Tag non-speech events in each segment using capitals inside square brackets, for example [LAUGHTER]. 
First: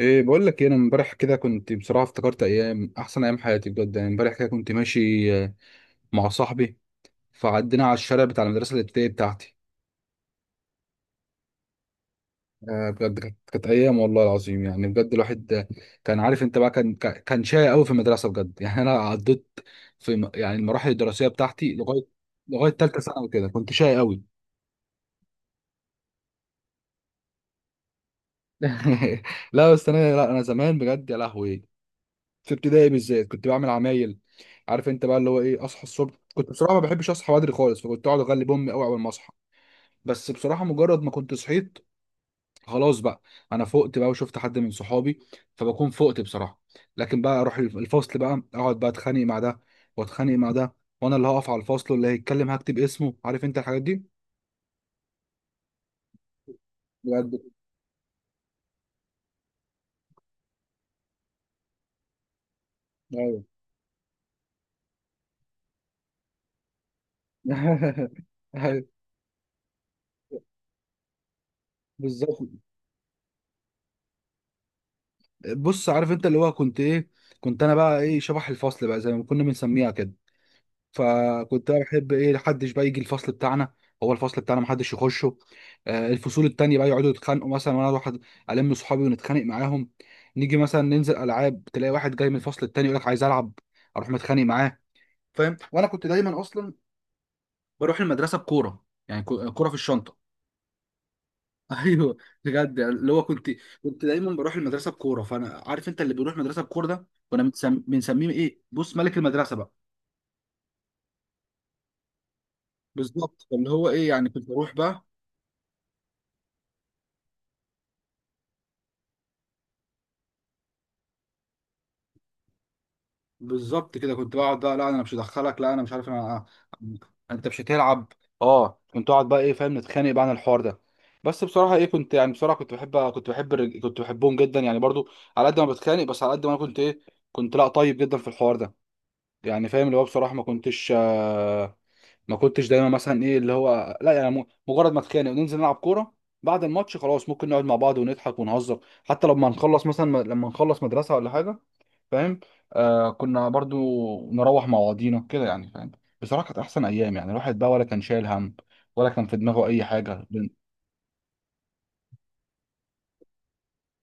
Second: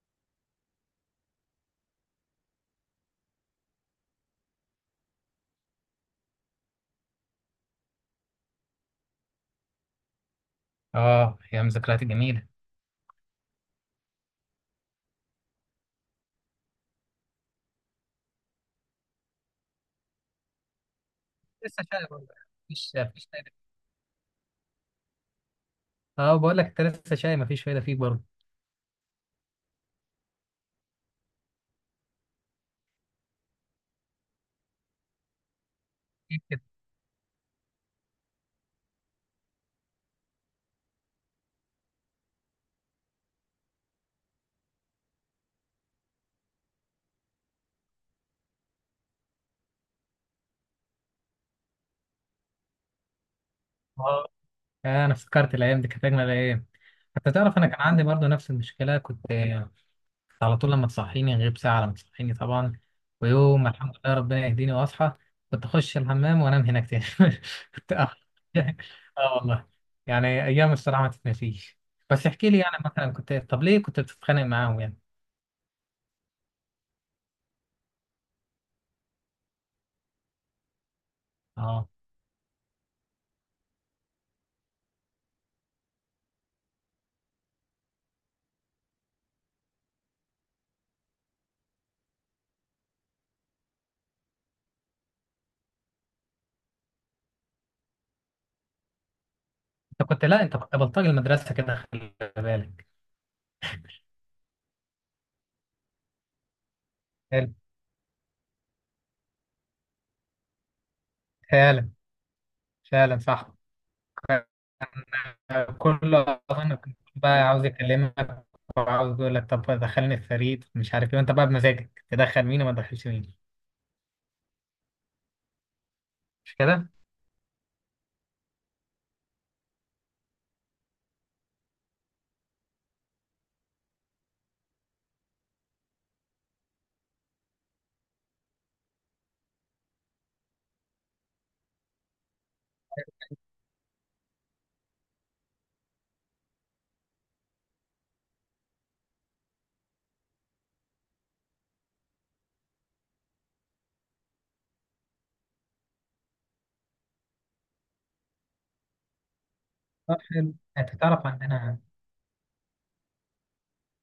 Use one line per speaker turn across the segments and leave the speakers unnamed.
ايه بقول لك إيه، انا امبارح كده كنت بصراحه افتكرت ايام احسن ايام حياتي بجد يعني. امبارح كده كنت ماشي مع صاحبي، فعدينا على الشارع بتاع المدرسه الابتدائيه بتاعتي.
اه، ايام ذكريات جميله.
بجد كانت ايام، والله العظيم يعني بجد. الواحد كان عارف انت بقى كان شقي قوي في المدرسه بجد. [LAUGHS] يعني انا عديت في يعني المراحل الدراسيه بتاعتي
لسه
لغايه
شاي برضه.
لغايه
مفيش
ثالثه ثانوي،
مفيش
كده
فايدة.
كنت شقي قوي.
اه بقول لك انت، لسه شاي مفيش فايدة فيك برضه.
[LAUGHS] لا بس انا، لا انا زمان بجد يا لهوي، في ابتدائي بالذات كنت بعمل عمايل. عارف انت بقى اللي هو ايه، اصحى الصبح
أكيد
كنت
كده.
بصراحه ما بحبش اصحى بدري خالص، فكنت اقعد اغلب امي قوي اول ما اصحى. بس بصراحه مجرد ما كنت صحيت خلاص بقى، انا فقت بقى وشفت حد من صحابي، فبكون فقت بصراحه. لكن بقى اروح الفصل بقى اقعد بقى اتخانق مع ده واتخانق مع ده، وانا اللي هقف على الفصل واللي هيتكلم هكتب اسمه، عارف انت الحاجات دي.
اه. انا افتكرت الايام دي كانت اجمل ايام. حتى
بجد.
تعرف انا كان عندي برضو نفس المشكله كنت على طول لما تصحيني، غير ساعه لما تصحيني طبعا.
ايوه.
ويوم ما الحمد لله ربنا يهديني واصحى، كنت اخش الحمام وانام هناك تاني. [LAUGHS] كنت أخ-
[LAUGHS] أيوة،
[LAUGHS] اه والله، يعني ايام الصراحه ما تتنسيش. بس
بالظبط.
احكي لي يعني، مثلا كنت طب ليه كنت بتتخانق معاهم يعني؟
بص عارف انت اللي هو كنت ايه، كنت انا بقى ايه شبح الفصل بقى زي ما كنا بنسميها كده. فكنت أنا
اه.
بحب ايه، محدش بقى يجي الفصل بتاعنا، هو الفصل بتاعنا محدش يخشه. الفصول التانية بقى يقعدوا يتخانقوا مثلا، وانا اروح الم صحابي ونتخانق معاهم. نيجي مثلا ننزل العاب، تلاقي واحد جاي من الفصل التاني يقول لك عايز العب، اروح متخانق معاه، فاهم. وانا كنت دايما اصلا بروح المدرسه بكوره، يعني كوره في
انت
الشنطه.
كنت، لا انت كنت بلطجي المدرسه
[LAUGHS]
كده، خلي
ايوه بجد
بالك.
يعني اللي هو كنت، كنت دايما بروح المدرسه بكوره، فانا عارف انت اللي بيروح المدرسه بكوره ده، كنا
حلو.
بنسميه ايه، بص، ملك المدرسه بقى.
فعلا، فعلا
بالظبط
صح.
اللي هو ايه، يعني كنت بروح بقى.
كل أظن كنت بقى عاوز يكلمك، وعاوز يقول لك طب دخلني الفريق مش عارف ايه، وانت بقى بمزاجك تدخل مين وما تدخلش مين.
بالظبط كده كنت بقعد بقى، لا انا مش هدخلك، لا انا مش عارف انا،
مش كده؟
انت مش هتلعب. اه كنت اقعد بقى ايه، فاهم، نتخانق بقى عن الحوار ده. بس بصراحه ايه، كنت يعني بصراحه، كنت بحبهم جدا يعني برضو، على قد ما بتخانق، بس على قد ما انا كنت ايه، كنت لا طيب جدا في الحوار ده. يعني فاهم اللي هو بصراحه، ما كنتش دايما مثلا ايه اللي هو لا يعني، مجرد ما اتخانق وننزل نلعب كوره، بعد الماتش خلاص ممكن نقعد مع بعض ونضحك ونهزر، حتى لما نخلص مثلا، لما نخلص مدرسه ولا حاجه، فاهم. آه، كنا برضو نروح مع بعضينا كده يعني، فاهم. بصراحة كانت أحسن أيام، يعني الواحد بقى ولا كان شايل هم، ولا كان في دماغه أي
طب
حاجة
حلو، انت تعرف عندنا،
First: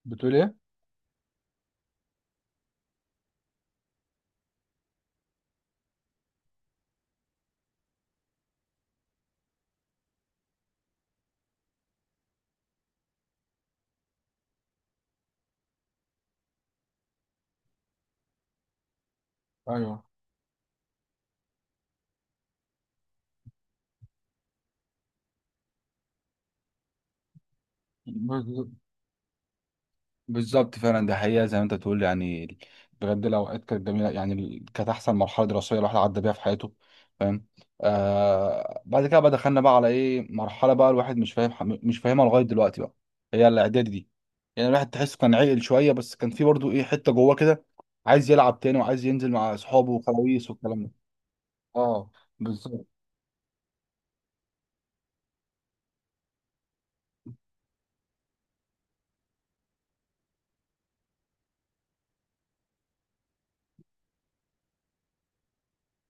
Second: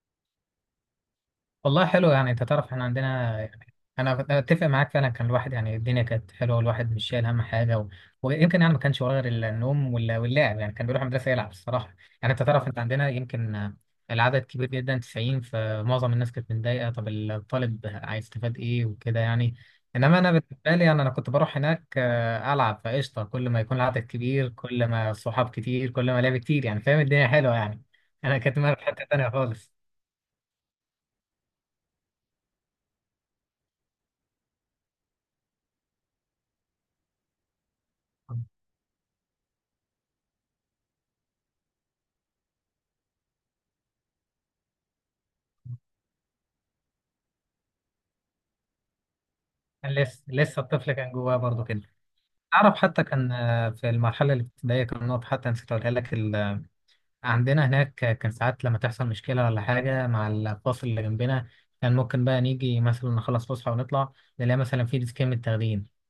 بتقول إيه؟
والله حلو، يعني انت تعرف احنا عندنا يعني. انا اتفق معاك، فعلا كان الواحد يعني الدنيا كانت حلوه، والواحد مش شايل هم حاجه و... ويمكن يعني ما كانش وراه غير النوم واللعب، يعني كان بيروح المدرسه يلعب الصراحه. يعني انت تعرف انت عندنا، يمكن العدد كبير جدا 90، فمعظم الناس كانت متضايقه، طب الطالب هيستفاد ايه وكده يعني. انما انا بالنسبه لي، يعني انا كنت بروح هناك العب فقشطه، كل ما يكون العدد كبير، كل ما الصحاب كتير، كل ما لعب كتير، يعني فاهم الدنيا حلوه يعني. انا كنت
ايوه
في حته تانيه خالص.
بالظبط، فعلا ده حقيقة زي ما انت بتقول يعني. بجد الأوقات كانت جميلة، يعني كانت أحسن مرحلة دراسية الواحد عدى بيها في حياته، فاهم. آه بعد كده بقى دخلنا بقى على إيه، مرحلة بقى الواحد مش فاهم، مش فاهمها لغاية دلوقتي بقى، هي الإعدادي دي. يعني الواحد تحسه كان عاقل شوية، بس كان في برضه إيه حتة جواه كده، عايز يلعب تاني وعايز ينزل مع أصحابه
لسه
وخلاويص
لسه
والكلام ده.
الطفل كان جواه برضه كده.
اه
تعرف
بالظبط.
حتى كان في المرحلة الابتدائية كان نقطة حتى نسيت أقولها لك. عندنا هناك كان ساعات لما تحصل مشكلة ولا حاجة مع الفصل اللي جنبنا، كان ممكن بقى نيجي مثلا نخلص فسحة ونطلع، نلاقي مثلا في ديسكين متاخدين.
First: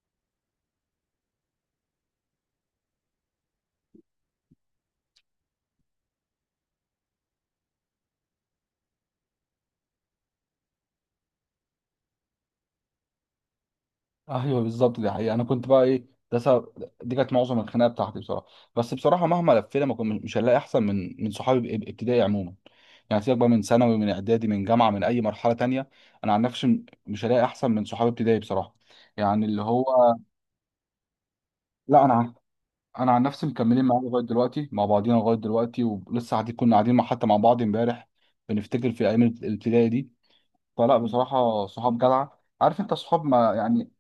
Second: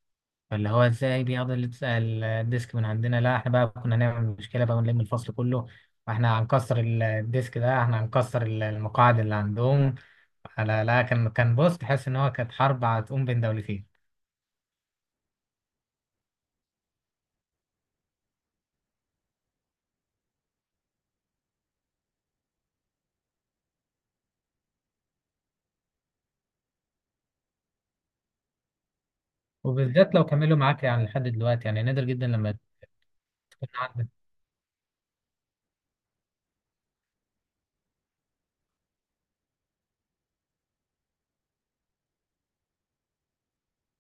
فاللي هو ازاي بياخدوا الديسك من عندنا؟ لا احنا بقى كنا نعمل مشكلة بقى ونلم الفصل كله، واحنا هنكسر الديسك ده، احنا هنكسر المقاعد اللي عندهم. لا لا، كان بص، تحس ان هو كانت حرب هتقوم بين دولتين.
ايوه بالظبط، دي حقيقة انا كنت بقى ايه، ده سبب، دي كانت معظم الخناقه بتاعتي بصراحه. بس بصراحه مهما لفينا، ما كنت مش هنلاقي احسن من صحابي ابتدائي عموما. يعني سيبك بقى من ثانوي، من اعدادي، من جامعه، من اي مرحله تانية، انا عن نفسي مش هلاقي احسن من صحابي ابتدائي بصراحه، يعني اللي هو.
وبالذات لو كملوا معاك يعني لحد دلوقتي، يعني نادر
لا انا
جدا
عن-
لما
انا عن نفسي
تكون
مكملين معايا
عندك.
لغايه دلوقتي، مع بعضينا لغايه دلوقتي، ولسه قاعدين، كنا قاعدين مع، حتى مع بعض امبارح بنفتكر في ايام الابتدائي دي. فلا بصراحة، صحاب جدعة، عارف انت صحاب، ما يعني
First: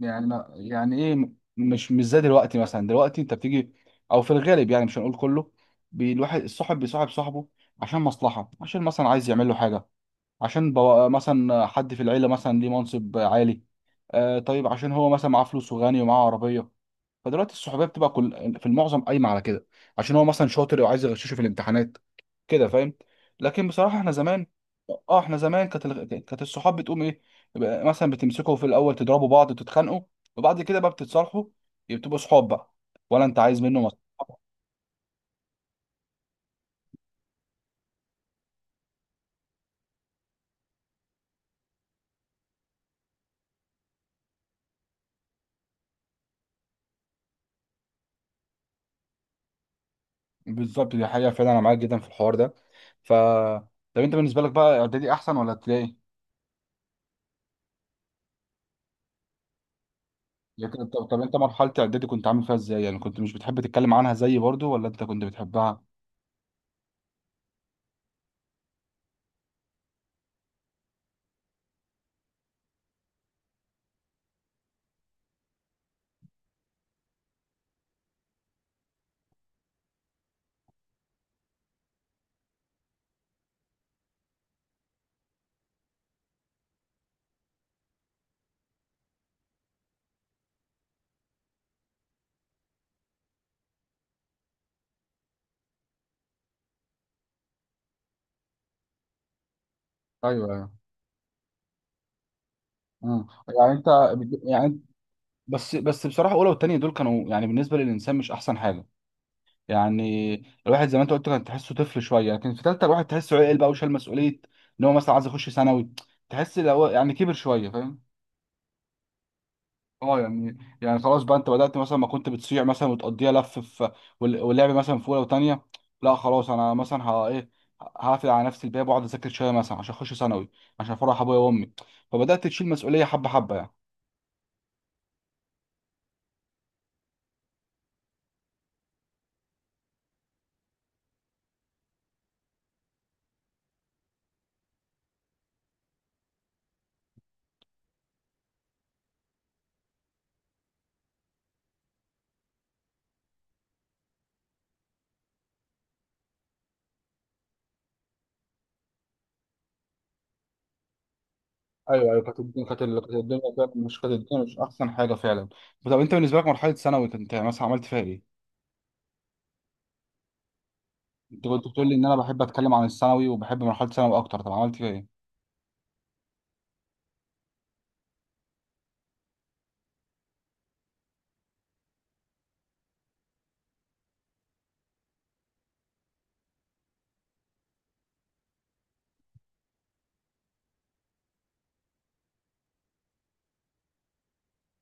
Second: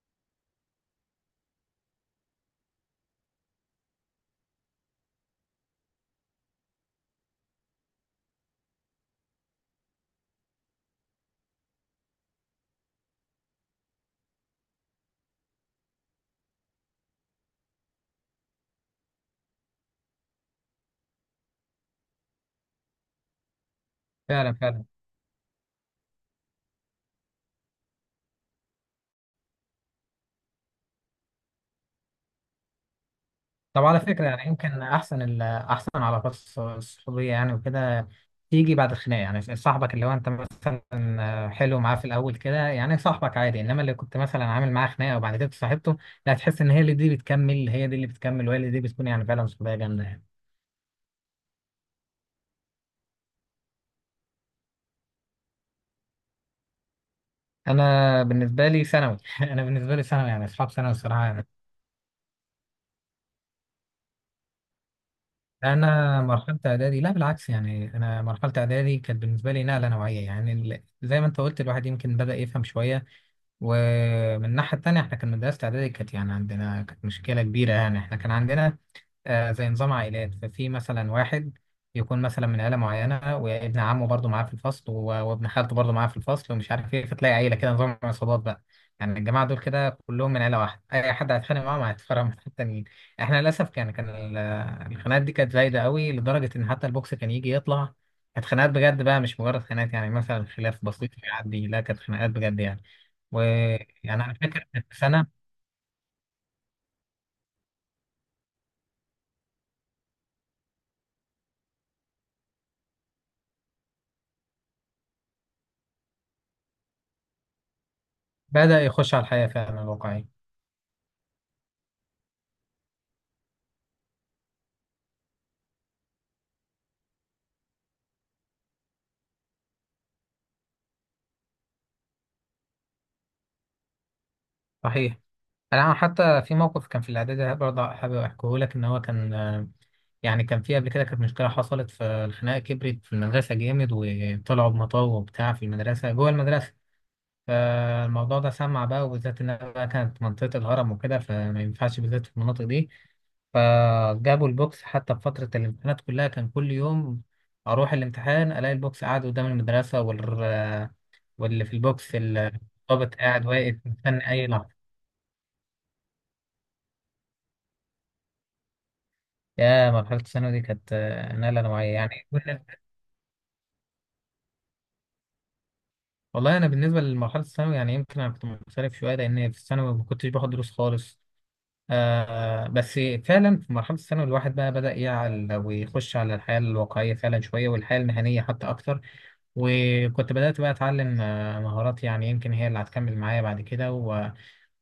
يعني ما يعني ايه، مش مش زي دلوقتي، مثلا دلوقتي انت بتيجي، او في الغالب يعني مش هنقول كله، الواحد الصاحب بيصاحب صاحبه عشان مصلحة، عشان مثلا عايز يعمل له حاجة، عشان مثلا حد في العيلة مثلا ليه منصب عالي، آه طيب عشان هو مثلا معاه فلوس وغني ومعاه عربية. فدلوقتي الصحوبيه بتبقى كل، في المعظم قايمه على كده، عشان هو مثلا شاطر او عايز يغششه في الامتحانات، كده فاهم. لكن بصراحه احنا زمان،
فعلا فعلا.
اه احنا زمان كانت كانت الصحاب بتقوم ايه، يبقى مثلا بتمسكوا في الاول تضربوا بعض تتخانقوا، وبعد كده بقى بتتصالحوا، يبقى بتبقوا صحاب بقى، ولا انت عايز منه
طب
مصلحه.
على فكرة يعني، يمكن أحسن ال أحسن علاقات الصحوبية يعني وكده، تيجي بعد الخناقة. يعني صاحبك اللي هو أنت مثلا حلو معاه في الأول كده، يعني صاحبك عادي، إنما اللي كنت مثلا عامل معاه خناقة وبعد كده صاحبته، لا تحس إن هي اللي دي بتكمل، هي دي اللي بتكمل وهي اللي دي بتكون يعني فعلا صحوبية جامدة يعني.
بالظبط دي حقيقه، فعلا انا معاك جدا في الحوار ده. ف، طب انت بالنسبه لك بقى، اعدادي احسن ولا ابتدائي؟
أنا بالنسبة لي ثانوي. [LAUGHS] أنا بالنسبة لي ثانوي، يعني أصحاب
لكن
ثانوي
طب، طب انت
الصراحة.
مرحله اعدادي كنت عامل فيها ازاي يعني، كنت مش بتحب تتكلم عنها زيي برضو ولا انت كنت بتحبها؟
انا مرحله اعدادي، لا بالعكس، يعني انا مرحله اعدادي كانت بالنسبه لي نقله نوعيه يعني. زي ما انت قلت، الواحد يمكن بدا يفهم شويه. ومن الناحيه التانيه احنا كان مدرسه اعدادي كانت يعني عندنا كانت مشكله كبيره. يعني احنا كان عندنا زي نظام عائلات. ففي مثلا واحد يكون مثلا من عيلة معينة، وابن عمه برضه معاه في الفصل وابن خالته برضه معاه في الفصل ومش عارف ايه، فتلاقي عيلة كده نظام عصابات بقى. يعني الجماعة دول كده كلهم من عيلة واحدة، أي حد هيتخانق معاهم هيتفرق من التانيين. احنا للأسف كان الخناقات دي كانت زايدة قوي لدرجة إن حتى البوكس كان يجي يطلع. كانت خناقات بجد بقى، مش مجرد خناقات، يعني مثلا
ايوه.
خلاف بسيط يعدي، لا كانت خناقات بجد يعني.
مم. يعني انت
ويعني أنا فاكر
يعني،
إن في سنة
بس بصراحه اولى والتانيه دول كانوا يعني بالنسبه للانسان مش احسن حاجه يعني. الواحد زي ما انت قلت كان تحسه طفل شويه، لكن في تالته الواحد تحسه عقل بقى وشال مسؤوليه، ان هو مثلا عايز يخش ثانوي، تحس لو هو يعني كبر شويه، فاهم.
بدأ يخش على الحياة فعلا
اه
الواقعية.
يعني يعني خلاص بقى، انت بدات مثلا ما كنت بتصيع مثلا وتقضيها لف في واللعب مثلا في اولى وتانيه، لا خلاص انا مثلا ها ايه، هقفل على نفسي الباب واقعد اذاكر شويه مثلا عشان اخش ثانوي، عشان افرح ابويا وامي. فبدات تشيل مسؤوليه حبه حبه يعني.
صحيح، انا حتى في موقف كان في الاعدادي برضه حابب احكيه لك، ان هو كان يعني كان في قبل كده كانت مشكله حصلت، فالخناقه كبرت في المدرسه جامد، وطلعوا بمطاوه وبتاع في المدرسه جوه المدرسه. فالموضوع ده سمع بقى، وبالذات انها بقى كانت منطقه الهرم وكده، فما ينفعش بالذات في المناطق دي. فجابوا البوكس حتى في فترة الامتحانات كلها. كان كل يوم أروح الامتحان ألاقي البوكس قاعد قدام المدرسة واللي في
ايوه
البوكس
ايوه كانت الدنيا، كانت كانت
الضابط
الدنيا
قاعد
فعلا،
واقف
مش كانت
مستني
الدنيا
أي
مش
لحظة.
احسن حاجه فعلا. طب انت بالنسبه لك مرحله ثانوي، انت مثلا عملت فيها ايه؟
يا مرحلة الثانوي دي كانت
انت
نقلة
كنت بتقول لي
نوعية
ان
يعني.
انا بحب اتكلم عن الثانوي وبحب مرحله ثانوي اكتر، طب عملت فيها ايه؟
والله أنا بالنسبة لمرحلة الثانوي، يعني يمكن أنا كنت مختلف شوية، لأن في الثانوي ما كنتش باخد دروس خالص. آه بس، فعلا في مرحلة الثانوي الواحد بقى بدأ يعقل ويخش على الحياة الواقعية فعلا شوية، والحياة المهنية حتى أكتر. وكنت بدأت بقى أتعلم مهارات، يعني يمكن هي اللي هتكمل معايا بعد كده.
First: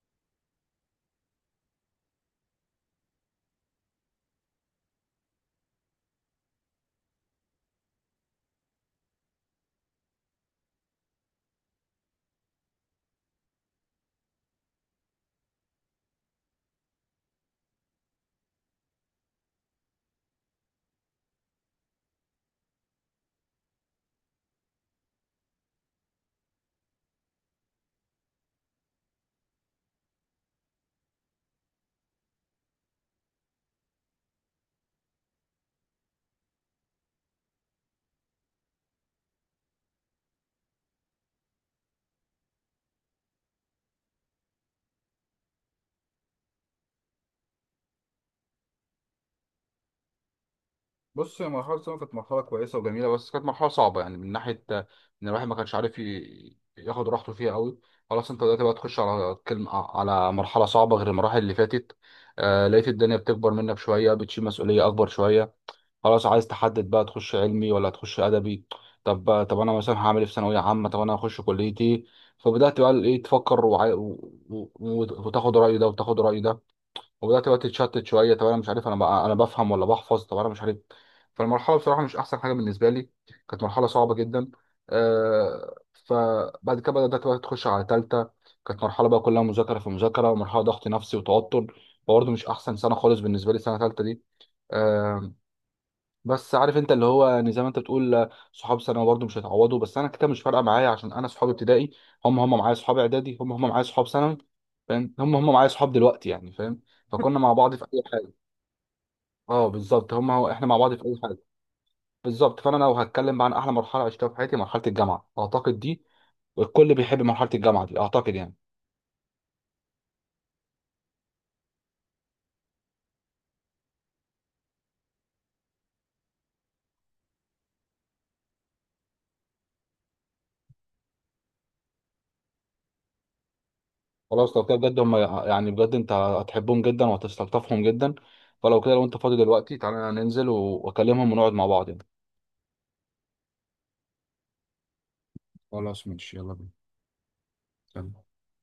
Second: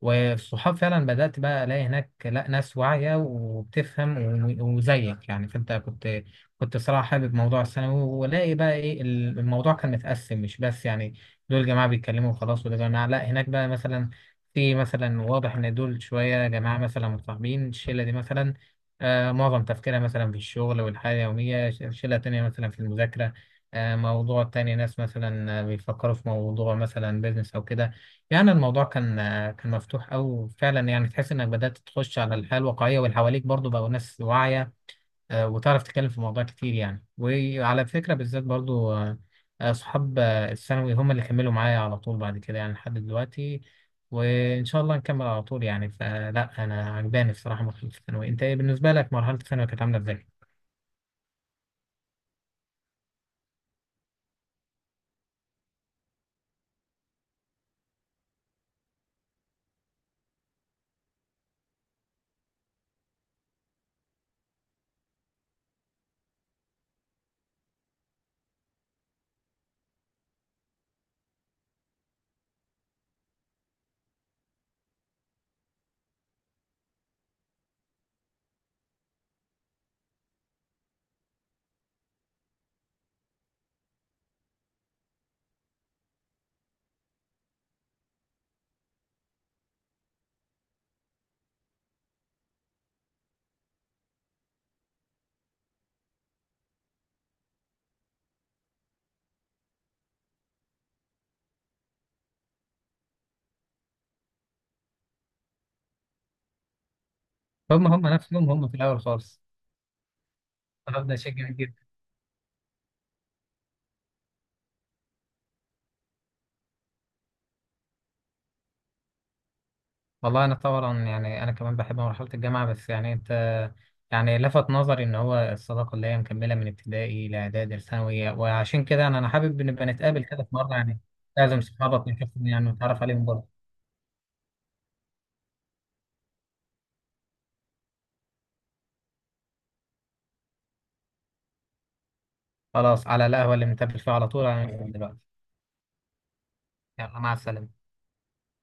والصحاب فعلا بدأت بقى ألاقي هناك، لا ناس واعية وبتفهم وزيك يعني. فأنت كنت، كنت صراحة حابب موضوع الثانوي، ولاقي بقى إيه الموضوع كان متقسم، مش بس يعني دول جماعة بيتكلموا وخلاص، ودول جماعة لا، هناك بقى مثلا في مثلا واضح إن دول شوية جماعة مثلا متصاحبين، الشلة دي مثلا معظم تفكيرها مثلا في الشغل والحياة اليومية، شلة تانية مثلا في المذاكرة، موضوع تاني، ناس مثلا بيفكروا في موضوع مثلا بيزنس أو كده. يعني الموضوع كان كان مفتوح أوي فعلا، يعني تحس إنك بدأت تخش على الحياة الواقعية، واللي حواليك برضو بقوا ناس واعية وتعرف تتكلم في مواضيع كتير يعني. وعلى فكرة بالذات برضو، صحاب الثانوي هم اللي كملوا معايا على طول بعد كده، يعني لحد دلوقتي، وإن شاء الله نكمل على طول يعني. فلا أنا عجباني الصراحة مرحلة الثانوي. أنت إيه بالنسبة لك مرحلة الثانوي كانت عاملة إزاي؟
بص، هي مرحلة ثانوي كانت مرحلة كويسة وجميلة، بس كانت مرحلة صعبة يعني من ناحية إن الواحد ما كانش عارف ياخد راحته فيها أوي. خلاص أنت دلوقتي بقى تخش على كلمة، على مرحلة صعبة غير المراحل اللي فاتت. آه لقيت الدنيا بتكبر منك شوية، بتشيل مسؤولية أكبر شوية، خلاص عايز تحدد بقى تخش علمي ولا تخش ادبي، طب طب انا مثلا هعمل ايه في ثانويه عامه، طب انا هخش كليتي. فبدات بقى ايه تفكر وتاخد راي ده وتاخد راي ده، وبدات بقى تتشتت شويه، طب انا مش عارف انا بقى، انا بفهم ولا بحفظ، طب انا مش عارف. فالمرحله بصراحه مش احسن حاجه بالنسبه لي، كانت مرحله صعبه جدا. فبعد كده بدات بقى تخش على ثالثه، كانت مرحله بقى كلها مذاكره في مذاكره، ومرحله ضغط نفسي وتوتر، برضه مش احسن سنه خالص بالنسبه لي سنه ثالثه دي. آه، بس عارف انت اللي هو يعني، زي ما انت بتقول صحاب ثانوي برضه مش هيتعوضوا، بس انا كده مش فارقه معايا، عشان انا صحابي ابتدائي هم هم معايا، صحاب اعدادي هم هم معايا، صحاب ثانوي فاهم هم هم معايا، صحاب دلوقتي يعني فاهم، فكنا مع بعض في
هم
اي حاجه.
نفسهم هم في الأول خالص.
اه بالظبط، هم هو احنا مع بعض
أنا
في
ببدأ
اي حاجه.
أشجع.
بالظبط، فانا لو هتكلم بقى عن احلى مرحله عشتها في حياتي، مرحله الجامعه اعتقد دي، الكل بيحب مرحله الجامعه دي اعتقد يعني.
والله انا طبعا، يعني انا كمان بحب مرحله الجامعه، بس يعني انت، يعني لفت نظري ان هو الصداقه اللي هي مكمله من ابتدائي لاعدادي لثانوي، وعشان كده انا حابب نبقى نتقابل كده في مره يعني. لازم صحابك نشوفهم يعني، ونتعرف عليهم برضه.
خلاص لو كده بجد هم، يعني بجد انت هتحبهم جدا وهتستلطفهم جدا. فلو كده، لو انت فاضي دلوقتي تعالى ننزل واكلمهم ونقعد مع بعض يعني.
خلاص، على القهوه اللي بنتقابل فيها على طول هننزل دلوقتي.
خلاص ماشي، يلا بينا.
يلا، مع السلامه.
يلا.